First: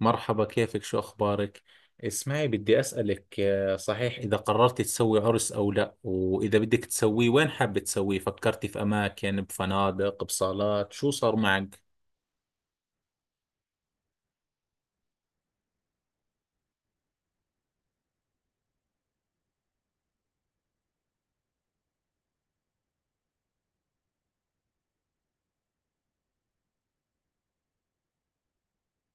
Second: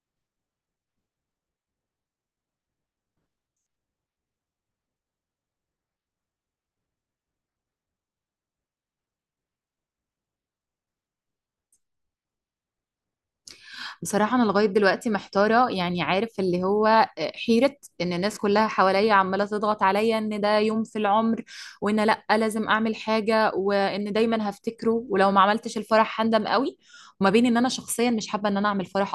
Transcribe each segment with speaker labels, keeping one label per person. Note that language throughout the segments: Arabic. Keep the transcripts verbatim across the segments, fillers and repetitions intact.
Speaker 1: مرحبا، كيفك؟ شو أخبارك؟ اسمعي، بدي أسألك آه، صحيح إذا قررت تسوي عرس أو لا، وإذا بدك تسويه وين حابة تسويه؟ فكرتي في أماكن، بفنادق، بصالات، شو صار معك؟
Speaker 2: بصراحة أنا لغاية دلوقتي محتارة، يعني عارف اللي هو آه، حيرة إن الناس كلها حواليا عمالة تضغط عليا إن ده يوم في العمر، وإن لأ لازم أعمل حاجة، وإن دايما هفتكره ولو ما عملتش الفرح هندم قوي. وما بين إن أنا شخصيا مش حابة إن أنا أعمل فرح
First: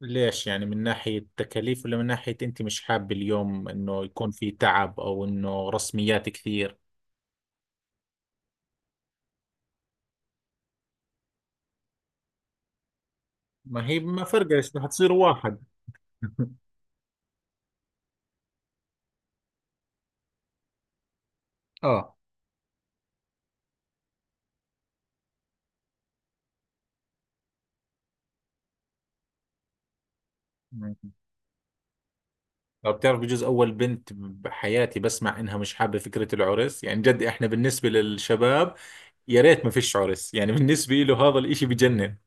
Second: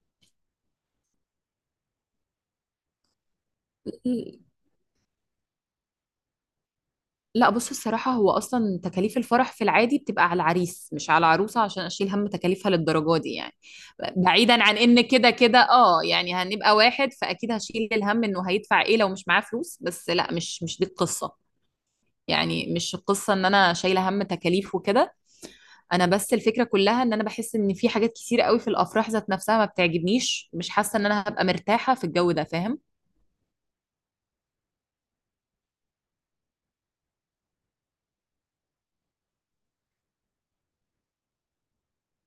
Speaker 1: ليش؟ يعني من ناحية تكاليف، ولا من ناحية أنت مش حابة اليوم إنه يكون
Speaker 2: أصلا.
Speaker 1: في تعب أو إنه رسميات كثير؟
Speaker 2: لا، بص، الصراحة هو أصلا تكاليف الفرح في العادي بتبقى على العريس مش على العروسة، عشان أشيل هم تكاليفها للدرجة دي يعني.
Speaker 1: ما هي ما
Speaker 2: بعيدا
Speaker 1: فرقش،
Speaker 2: عن
Speaker 1: رح
Speaker 2: إن
Speaker 1: تصير
Speaker 2: كده
Speaker 1: واحد.
Speaker 2: كده اه يعني هنبقى واحد، فأكيد هشيل الهم إنه هيدفع إيه لو مش معاه فلوس، بس لا، مش مش دي القصة.
Speaker 1: اه.
Speaker 2: يعني مش القصة إن أنا شايلة هم تكاليف وكده. أنا بس الفكرة كلها إن أنا بحس إن في حاجات كتير قوي في الأفراح ذات نفسها ما بتعجبنيش، مش حاسة إن أنا هبقى مرتاحة في الجو ده، فاهم؟
Speaker 1: لو بتعرف، بجوز أول بنت بحياتي بسمع إنها مش حابة فكرة العرس. يعني جد، إحنا بالنسبة للشباب يا ريت ما فيش عرس، يعني بالنسبة له هذا الاشي بجنن.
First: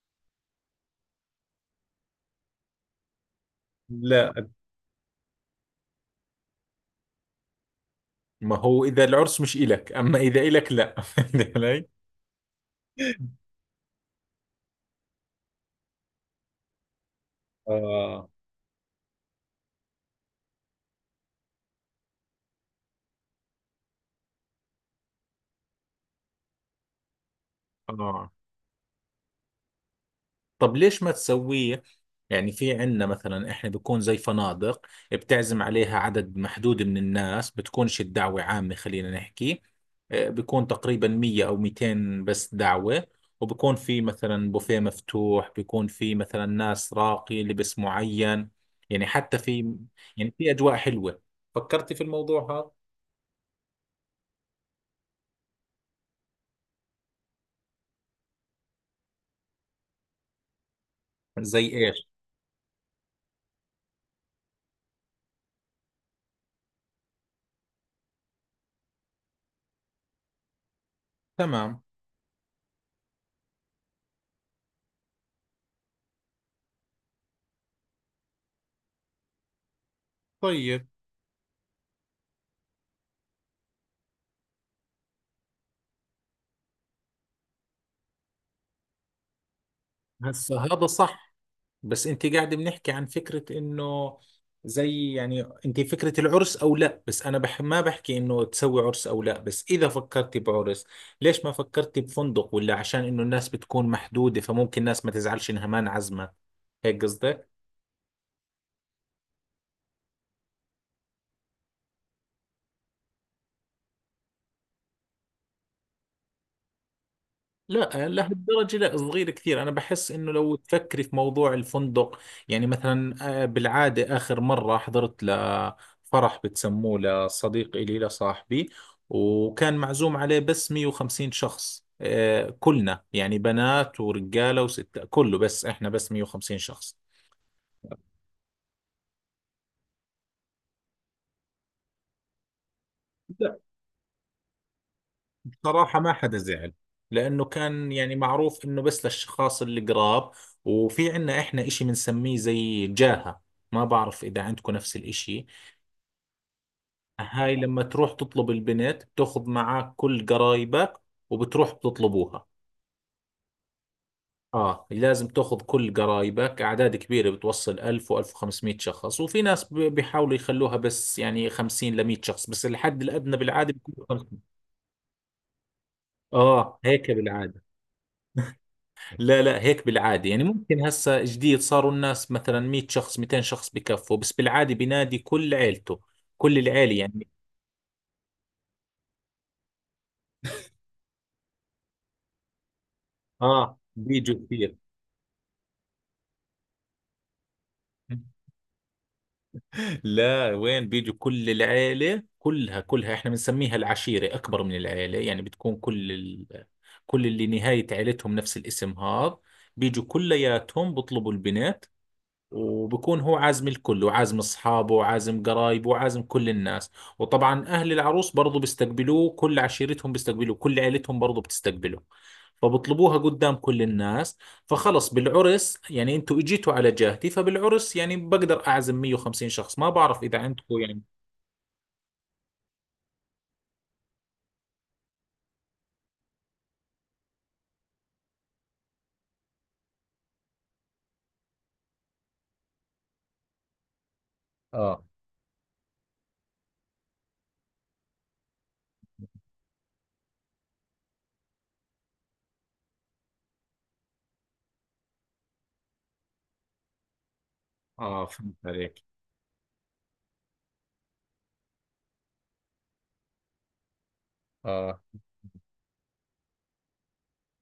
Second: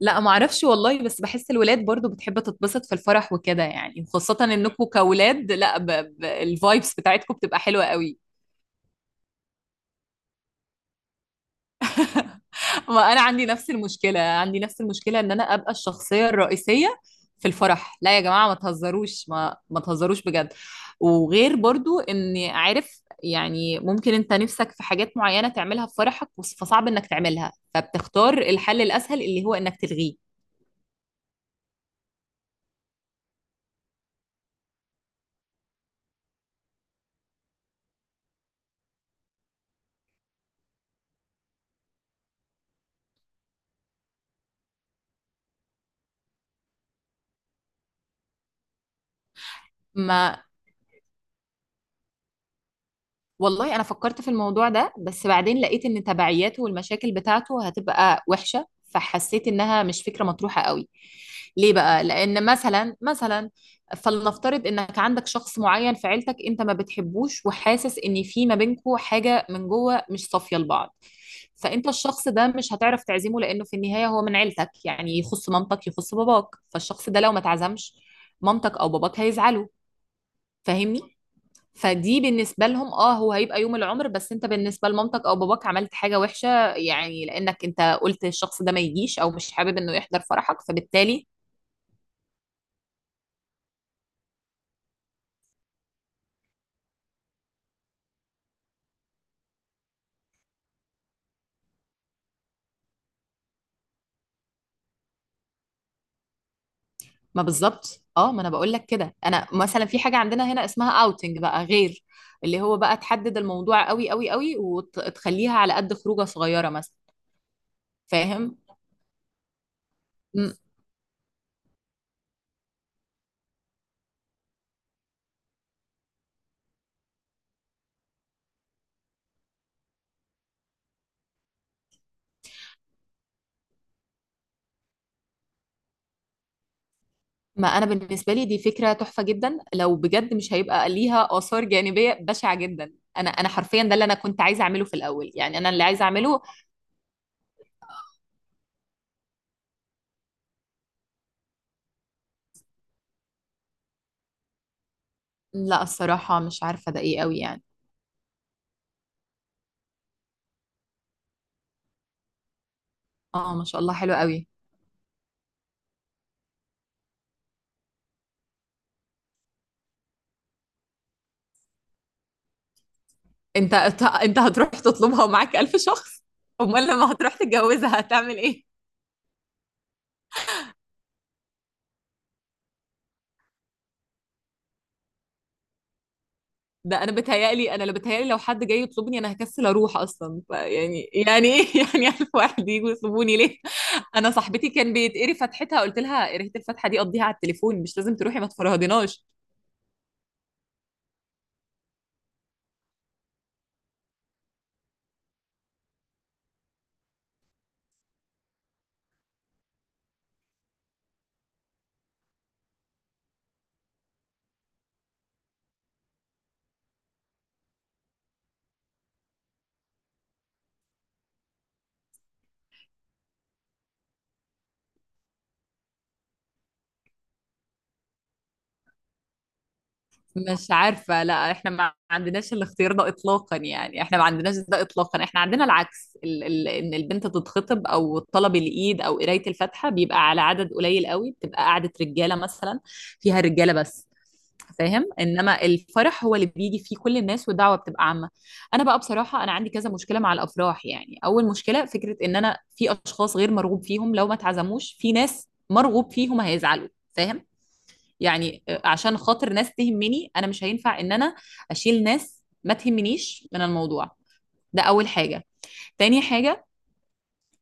Speaker 2: لا ما اعرفش والله، بس بحس الولاد برضو بتحب تتبسط في الفرح وكده يعني، وخاصة
Speaker 1: لا،
Speaker 2: انكم كولاد. لا، ب... ب... الفايبس بتاعتكم بتبقى حلوة قوي.
Speaker 1: ما هو اذا العرس مش إلك، اما اذا إلك لا. فهمت علي؟
Speaker 2: ما انا عندي نفس المشكلة، عندي نفس المشكلة ان انا ابقى الشخصية الرئيسية في الفرح. لا يا
Speaker 1: آه.
Speaker 2: جماعة ما تهزروش، ما ما تهزروش بجد. وغير برضو اني عارف يعني ممكن انت نفسك في حاجات معينة تعملها في فرحك، وص- فصعب انك تعملها
Speaker 1: اه.
Speaker 2: فبتختار الحل الاسهل اللي هو انك تلغيه.
Speaker 1: طب ليش ما تسويه؟ يعني في عندنا مثلا، احنا بيكون زي فنادق، بتعزم عليها عدد محدود من الناس، بتكونش الدعوة عامة، خلينا نحكي آه، بيكون تقريبا مية او ميتين بس دعوة. وبكون في مثلا بوفيه مفتوح، بيكون في مثلا ناس راقي، لبس معين، يعني حتى في يعني
Speaker 2: ما
Speaker 1: في اجواء حلوة. فكرتي في الموضوع هذا؟
Speaker 2: والله انا فكرت في الموضوع ده، بس بعدين لقيت ان تبعياته والمشاكل بتاعته هتبقى وحشة، فحسيت انها مش فكرة مطروحة قوي.
Speaker 1: زي
Speaker 2: ليه بقى؟
Speaker 1: ايش؟
Speaker 2: لان مثلا، مثلا فلنفترض انك عندك شخص معين في عيلتك انت ما بتحبوش وحاسس ان في ما بينكوا حاجة من جوه مش صافية لبعض.
Speaker 1: تمام.
Speaker 2: فانت الشخص ده مش هتعرف تعزمه، لانه في النهاية هو من عيلتك يعني، يخص مامتك يخص باباك. فالشخص ده لو ما تعزمش مامتك او باباك هيزعلوا،
Speaker 1: طيب.
Speaker 2: فاهمني؟ فدي بالنسبة لهم اه هو هيبقى يوم العمر، بس انت بالنسبة لمامتك او باباك عملت حاجة وحشة، يعني لانك انت قلت الشخص ده ما يجيش او مش حابب انه يحضر فرحك،
Speaker 1: هسه هذا
Speaker 2: فبالتالي...
Speaker 1: صح، بس انت قاعد بنحكي عن فكرة انه، زي يعني، انت فكرة العرس او لا، بس انا بح ما بحكي انه تسوي عرس او لا، بس اذا فكرتي بعرس ليش ما فكرتي بفندق؟ ولا عشان انه الناس بتكون محدودة، فممكن الناس ما تزعلش انها ما انعزمت، هيك
Speaker 2: ما
Speaker 1: قصدك؟
Speaker 2: بالظبط اه، ما انا بقول لك كده. انا مثلا في حاجة عندنا هنا اسمها اوتنج بقى، غير اللي هو بقى تحدد الموضوع قوي قوي قوي وتخليها على قد خروجة صغيرة مثلا.
Speaker 1: لا،
Speaker 2: فاهم؟
Speaker 1: لهالدرجة لا، صغير كثير. أنا بحس إنه
Speaker 2: م-
Speaker 1: لو تفكري في موضوع الفندق، يعني مثلا، آه، بالعادة آخر مرة حضرت لفرح بتسموه، لصديق إلي، لصاحبي، وكان معزوم عليه بس مئة وخمسين شخص، آه، كلنا يعني، بنات ورجالة وستة كله، بس إحنا بس مئة وخمسين شخص.
Speaker 2: ما انا بالنسبة لي دي فكرة تحفة جدا، لو بجد مش هيبقى ليها آثار جانبية بشعة جدا. انا انا
Speaker 1: لا،
Speaker 2: حرفيا ده اللي انا كنت عايزه اعمله في الاول، يعني انا اللي
Speaker 1: بصراحة
Speaker 2: عايزه
Speaker 1: ما حدا
Speaker 2: اعمله.
Speaker 1: زعل، لأنه كان يعني معروف إنه بس للأشخاص اللي قراب. وفي عنا إحنا إشي بنسميه زي جاهة، ما بعرف إذا عندكم نفس الإشي.
Speaker 2: لا الصراحة مش عارفة ده ايه قوي
Speaker 1: هاي
Speaker 2: يعني.
Speaker 1: لما تروح تطلب البنت بتاخذ معك كل قرايبك، وبتروح بتطلبوها.
Speaker 2: اه، ما شاء الله حلو قوي.
Speaker 1: اه، لازم تاخذ كل قرايبك، اعداد كبيره بتوصل ألف و1500 شخص، وفي ناس ب- بيحاولوا يخلوها بس يعني خمسين ل مية شخص، بس الحد الادنى بالعاده
Speaker 2: انت
Speaker 1: بيكون
Speaker 2: انت أنت
Speaker 1: خمسمية.
Speaker 2: هتروح تطلبها ومعاك ألف شخص؟
Speaker 1: اه،
Speaker 2: امال
Speaker 1: هيك
Speaker 2: لما هتروح
Speaker 1: بالعاده.
Speaker 2: تتجوزها هتعمل ايه؟
Speaker 1: لا لا، هيك بالعاده، يعني ممكن هسه جديد صاروا الناس مثلا مية شخص، ميتين شخص بكفوا، بس بالعاده بينادي كل عيلته، كل العيله
Speaker 2: ده انا
Speaker 1: يعني.
Speaker 2: بتهيألي، انا لو بتهيألي لو حد جاي يطلبني انا هكسل اروح اصلا، فيعني يعني يعني ايه يعني ألف واحد يجوا يطلبوني ليه؟
Speaker 1: اه،
Speaker 2: انا
Speaker 1: بيجوا
Speaker 2: صاحبتي
Speaker 1: كثير.
Speaker 2: كان بيتقري فتحتها قلت لها قريت الفتحة دي قضيها على التليفون، مش لازم تروحي ما تفرهدناش.
Speaker 1: لا، وين؟ بيجوا كل العيلة كلها كلها. احنا بنسميها العشيرة، أكبر من العيلة، يعني بتكون كل ال... كل اللي نهاية عيلتهم نفس الاسم هذا، بيجوا كلياتهم بطلبوا البنت. وبكون هو عازم الكل، وعازم اصحابه، وعازم قرايبه، وعازم كل الناس. وطبعا اهل العروس برضو بيستقبلوه، كل عشيرتهم بيستقبلوه، كل عيلتهم برضو بتستقبله، فبطلبوها قدام كل الناس. فخلص بالعرس يعني، انتوا اجيتوا على جهتي، فبالعرس يعني بقدر اعزم مية وخمسين شخص، ما بعرف اذا
Speaker 2: مش
Speaker 1: عندكم يعني.
Speaker 2: عارفة، لا احنا ما عندناش الاختيار ده اطلاقا يعني، احنا ما عندناش ده اطلاقا. احنا عندنا العكس، ال ال ان البنت تتخطب او طلب الايد او قراية الفاتحة بيبقى على عدد قليل قوي، بتبقى قعدة رجالة مثلا فيها رجالة بس،
Speaker 1: اه
Speaker 2: فاهم؟ انما الفرح هو اللي بيجي فيه كل الناس والدعوة بتبقى عامة. انا بقى بصراحة انا عندي كذا مشكلة مع الافراح. يعني اول مشكلة فكرة ان انا في اشخاص غير مرغوب فيهم لو ما اتعزموش، في ناس مرغوب فيهم هيزعلوا، فاهم؟
Speaker 1: اه، فهمت
Speaker 2: يعني آه،
Speaker 1: عليك.
Speaker 2: عشان خاطر ناس تهمني انا مش هينفع ان انا اشيل ناس ما تهمنيش من الموضوع. ده
Speaker 1: اه
Speaker 2: اول حاجه. تاني حاجه،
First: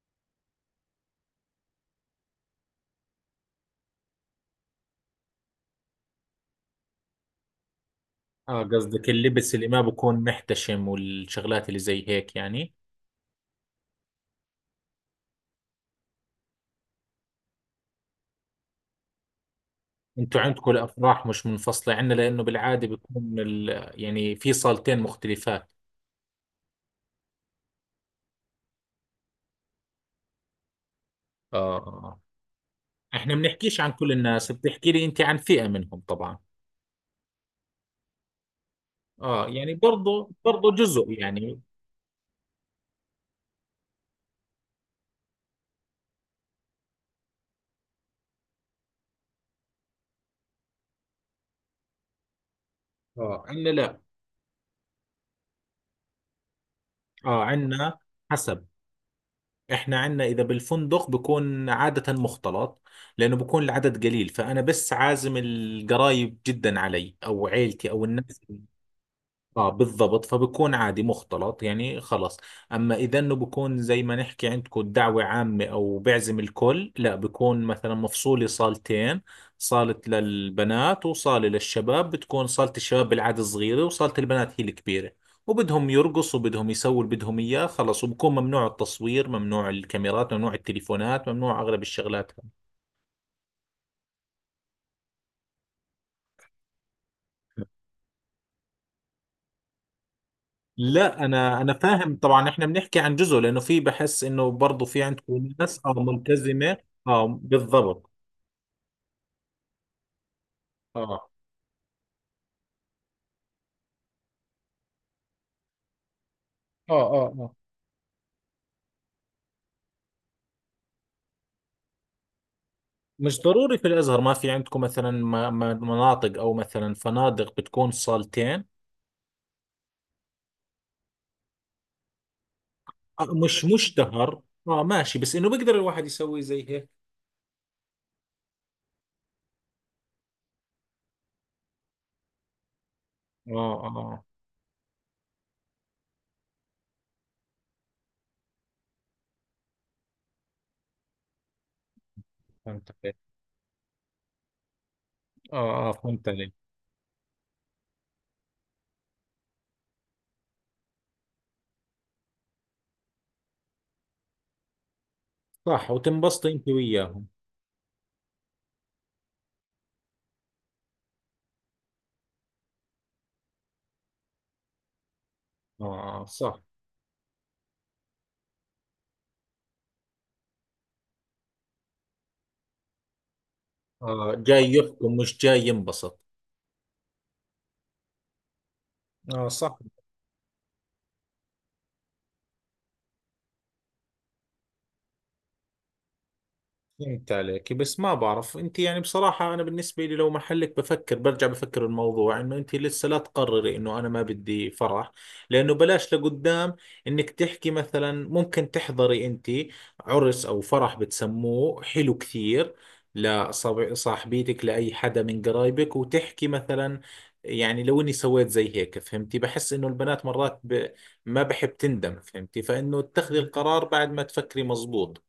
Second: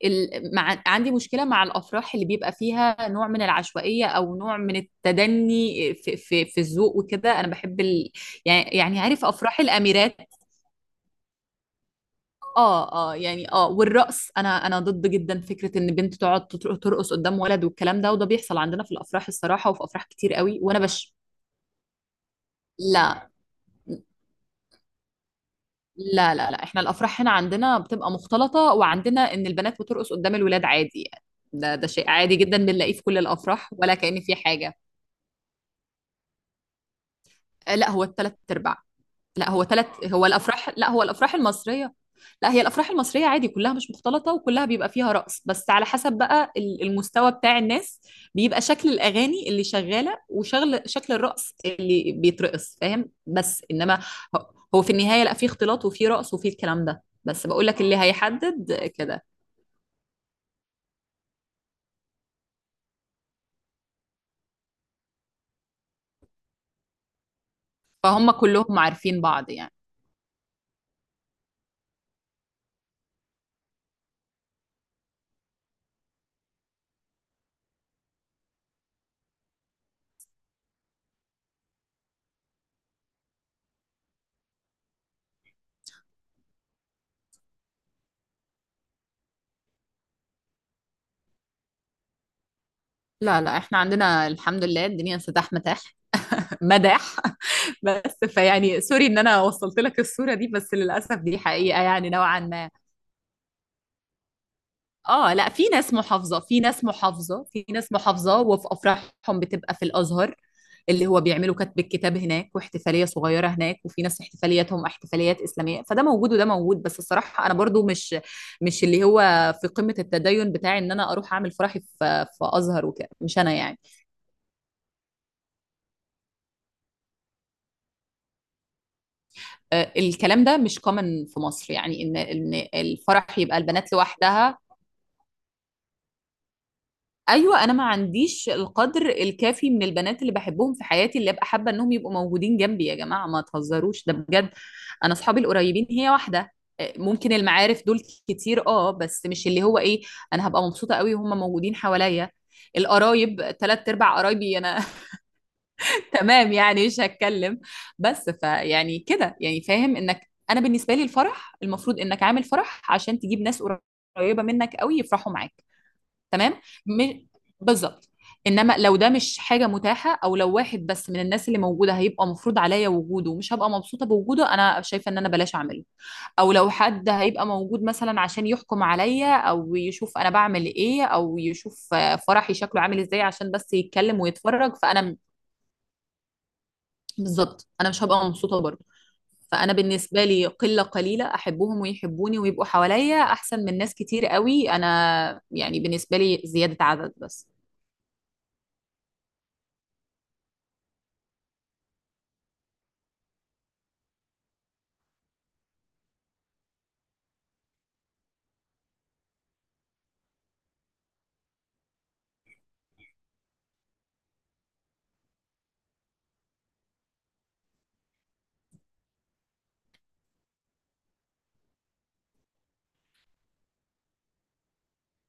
Speaker 2: ال... مع... عندي مشكله مع الافراح اللي بيبقى فيها نوع من العشوائيه او نوع من التدني في في, في الذوق وكده. انا بحب ال...
Speaker 1: اه،
Speaker 2: يعني يعني
Speaker 1: قصدك
Speaker 2: عارف
Speaker 1: اللبس
Speaker 2: افراح
Speaker 1: اللي ما
Speaker 2: الاميرات.
Speaker 1: بكون محتشم والشغلات اللي زي هيك يعني.
Speaker 2: اه اه يعني اه، والرقص. انا انا ضد جدا فكره ان بنت تقعد تطر- ترقص قدام ولد والكلام ده، وده بيحصل عندنا في الافراح الصراحه، وفي افراح كتير
Speaker 1: انتوا
Speaker 2: قوي،
Speaker 1: عندكم
Speaker 2: وانا بش...
Speaker 1: الافراح مش منفصله، عندنا لانه بالعاده
Speaker 2: لا
Speaker 1: بيكون ال... يعني في صالتين مختلفات.
Speaker 2: لا لا لا، احنا الافراح هنا عندنا بتبقى مختلطه، وعندنا ان البنات بترقص قدام الولاد عادي يعني. ده ده شيء
Speaker 1: اه،
Speaker 2: عادي جدا بنلاقيه في كل
Speaker 1: احنا
Speaker 2: الافراح
Speaker 1: بنحكيش عن
Speaker 2: ولا
Speaker 1: كل
Speaker 2: كأن في
Speaker 1: الناس،
Speaker 2: حاجه.
Speaker 1: بتحكي لي انت عن فئه منهم طبعا.
Speaker 2: آه، لا هو الثلاث ارباع.
Speaker 1: اه
Speaker 2: لا هو
Speaker 1: يعني،
Speaker 2: ثلاث، هو
Speaker 1: برضو برضو
Speaker 2: الافراح لا هو
Speaker 1: جزء
Speaker 2: الافراح
Speaker 1: يعني.
Speaker 2: المصريه، لا هي الافراح المصريه عادي كلها مش مختلطه، وكلها بيبقى فيها رقص بس على حسب بقى ال- المستوى بتاع الناس، بيبقى شكل الاغاني اللي شغاله وشغل شكل الرقص اللي بيترقص، فاهم؟
Speaker 1: اه،
Speaker 2: بس
Speaker 1: عندنا
Speaker 2: انما
Speaker 1: لا.
Speaker 2: هو هو في النهايه لا في اختلاط وفي رقص وفي الكلام ده،
Speaker 1: اه،
Speaker 2: بس بقول لك اللي
Speaker 1: عندنا حسب.
Speaker 2: هيحدد كده.
Speaker 1: احنا عندنا اذا بالفندق بكون عاده مختلط، لانه بكون العدد قليل، فانا بس عازم القرايب جدا علي، او عيلتي، او
Speaker 2: فهم
Speaker 1: الناس.
Speaker 2: كلهم عارفين بعض
Speaker 1: اه،
Speaker 2: يعني.
Speaker 1: بالضبط، فبكون عادي مختلط يعني خلص. اما اذا انه بكون زي ما نحكي عندكم دعوة عامة او بعزم الكل، لا، بكون مثلا مفصولي صالتين، صالة للبنات وصالة للشباب. بتكون صالة الشباب بالعادة صغيرة، وصالة البنات هي الكبيرة، وبدهم يرقصوا، بدهم يسووا اللي بدهم اياه، خلص. وبكون ممنوع التصوير، ممنوع الكاميرات، ممنوع التليفونات، ممنوع اغلب الشغلات.
Speaker 2: لا لا، احنا عندنا الحمد لله الدنيا سداح متاح، مداح بس فيعني سوري ان انا وصلت لك الصورة دي، بس للأسف
Speaker 1: لا،
Speaker 2: دي
Speaker 1: انا انا
Speaker 2: حقيقة يعني
Speaker 1: فاهم
Speaker 2: نوعا
Speaker 1: طبعا، احنا
Speaker 2: ما.
Speaker 1: بنحكي عن جزء، لانه في، بحس انه برضه في
Speaker 2: اه،
Speaker 1: عندكم
Speaker 2: لا في
Speaker 1: ناس اه
Speaker 2: ناس محافظة، في
Speaker 1: ملتزمه.
Speaker 2: ناس
Speaker 1: اه،
Speaker 2: محافظة في ناس
Speaker 1: بالضبط.
Speaker 2: محافظة وفي أفراحهم بتبقى في الأزهر،
Speaker 1: اه
Speaker 2: اللي هو
Speaker 1: اه.
Speaker 2: بيعملوا كتب الكتاب هناك واحتفالية صغيرة هناك. وفي ناس احتفالياتهم احتفاليات إسلامية، فده موجود وده موجود.
Speaker 1: اه
Speaker 2: بس الصراحة
Speaker 1: اه،
Speaker 2: أنا برضو مش مش اللي هو في قمة التدين بتاعي إن أنا أروح أعمل فرحي في في أزهر وكده، مش
Speaker 1: مش
Speaker 2: أنا
Speaker 1: ضروري
Speaker 2: يعني.
Speaker 1: في الازهر، ما في عندكم مثلا م- م- مناطق او مثلا فنادق بتكون صالتين؟
Speaker 2: آه، الكلام ده مش كومن في مصر يعني ان ان
Speaker 1: آه،
Speaker 2: الفرح يبقى
Speaker 1: مش
Speaker 2: البنات
Speaker 1: مشتهر.
Speaker 2: لوحدها.
Speaker 1: اه ماشي، بس انه بيقدر الواحد يسوي زي هيك.
Speaker 2: ايوه، انا ما عنديش القدر الكافي من البنات اللي بحبهم في حياتي اللي ابقى حابه انهم يبقوا موجودين جنبي. يا جماعه ما
Speaker 1: اه
Speaker 2: تهزروش ده
Speaker 1: اه،
Speaker 2: بجد. انا اصحابي القريبين هي واحده. آه، ممكن المعارف دول كتير، اه، بس مش اللي هو ايه، انا هبقى مبسوطه قوي وهم موجودين حواليا.
Speaker 1: فهمت عليك.
Speaker 2: القرايب ثلاث ارباع قرايبي انا،
Speaker 1: اه اه، فهمت
Speaker 2: تمام؟
Speaker 1: عليك.
Speaker 2: يعني مش هتكلم. بس فيعني كده يعني، فاهم انك انا بالنسبه لي الفرح المفروض انك عامل فرح عشان تجيب ناس قريبه منك قوي يفرحوا معاك.
Speaker 1: صح، وتنبسطي
Speaker 2: تمام،
Speaker 1: انت
Speaker 2: م...
Speaker 1: وياهم.
Speaker 2: بالظبط. انما لو ده مش حاجه متاحه، او لو واحد بس من الناس اللي موجوده هيبقى مفروض عليا وجوده، ومش هبقى مبسوطه بوجوده، انا شايفه ان انا بلاش اعمله.
Speaker 1: اه آه،
Speaker 2: او
Speaker 1: صح.
Speaker 2: لو حد هيبقى موجود مثلا عشان يحكم عليا او يشوف انا بعمل ايه او يشوف آه، فرحي شكله عامل ازاي عشان بس يتكلم
Speaker 1: اه، جاي
Speaker 2: ويتفرج،
Speaker 1: يحكم
Speaker 2: فانا
Speaker 1: مش جاي ينبسط.
Speaker 2: بالظبط انا مش هبقى مبسوطه برضه.
Speaker 1: اه،
Speaker 2: فانا
Speaker 1: صح.
Speaker 2: بالنسبه لي قله قليله احبهم ويحبوني ويبقوا حواليا احسن من ناس كتير قوي، انا يعني بالنسبه لي زياده عدد
Speaker 1: فهمت
Speaker 2: بس.
Speaker 1: عليك، بس ما بعرف انت، يعني بصراحة انا بالنسبة لي لو محلك بفكر، برجع بفكر الموضوع انه انت لسه لا تقرري انه انا ما بدي فرح، لانه بلاش لقدام انك تحكي مثلا، ممكن تحضري انت عرس او فرح بتسموه حلو كثير لصاحبيتك، لأي حدا من قرايبك، وتحكي مثلا يعني لو اني سويت زي هيك، فهمتي، بحس انه البنات مرات ب... ما بحب تندم، فهمتي، فانه تاخذي القرار بعد ما تفكري مزبوط.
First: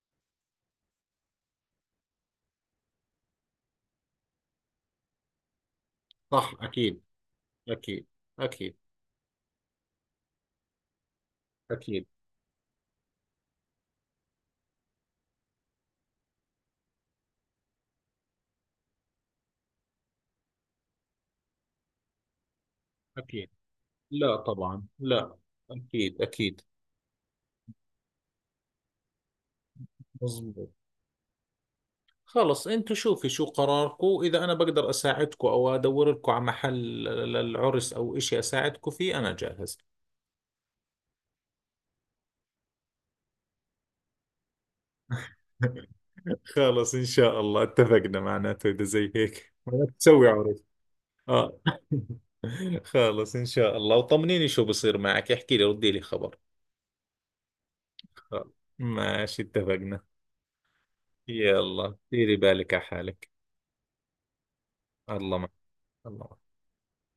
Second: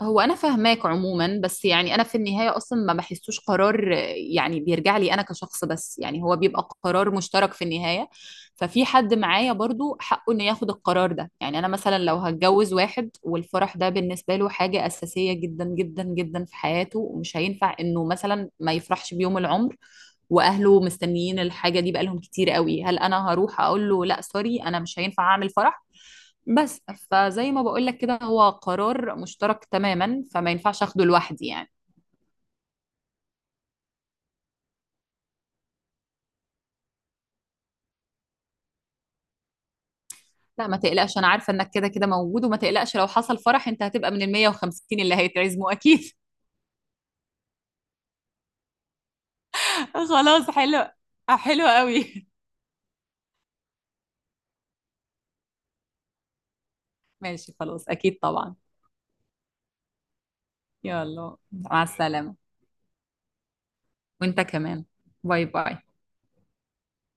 Speaker 2: هو انا فاهماك عموما، بس يعني انا في النهايه اصلا ما بحسوش قرار آه، يعني بيرجع لي انا كشخص بس، يعني هو
Speaker 1: صح.
Speaker 2: بيبقى
Speaker 1: أكيد،
Speaker 2: قرار مشترك في
Speaker 1: أكيد،
Speaker 2: النهايه.
Speaker 1: أكيد.
Speaker 2: ففي حد معايا برضو حقه انه ياخد القرار ده. يعني انا مثلا
Speaker 1: أكيد،
Speaker 2: لو هتجوز واحد والفرح ده بالنسبه له حاجه اساسيه جدا جدا جدا في حياته، ومش هينفع انه مثلا ما يفرحش بيوم العمر، واهله مستنيين الحاجه دي بقالهم كتير قوي، هل انا
Speaker 1: أكيد،
Speaker 2: هروح اقول له لا
Speaker 1: لا
Speaker 2: سوري انا
Speaker 1: طبعا
Speaker 2: مش هينفع
Speaker 1: لا،
Speaker 2: اعمل فرح؟
Speaker 1: أكيد أكيد.
Speaker 2: بس... فزي ما بقول لك كده، هو قرار مشترك تماما، فما
Speaker 1: مظبوط.
Speaker 2: ينفعش اخده لوحدي يعني.
Speaker 1: خلص أنتوا شوفي شو قراركم، إذا أنا بقدر أساعدكم أو أدور لكم على محل للعرس أو إشي أساعدكم فيه، أنا جاهز.
Speaker 2: لا ما تقلقش، انا عارفه انك كده كده موجود، وما تقلقش لو حصل فرح انت هتبقى من ال مية وخمسين اللي هيتعزموا اكيد.
Speaker 1: خلص إن شاء الله اتفقنا معناته، إذا زي هيك معناته تسوي
Speaker 2: خلاص
Speaker 1: عرس.
Speaker 2: حلو،
Speaker 1: آه.
Speaker 2: حلو قوي.
Speaker 1: خلص إن شاء الله، وطمنيني شو بصير معك، احكي لي، ردي لي خبر.
Speaker 2: ماشي خلاص اكيد
Speaker 1: خلص.
Speaker 2: طبعا.
Speaker 1: ماشي، اتفقنا.
Speaker 2: يلا مع
Speaker 1: يلا،
Speaker 2: السلامه.
Speaker 1: ديري بالك على حالك.
Speaker 2: وانت كمان.
Speaker 1: الله
Speaker 2: باي
Speaker 1: معك.
Speaker 2: باي.
Speaker 1: الله معك.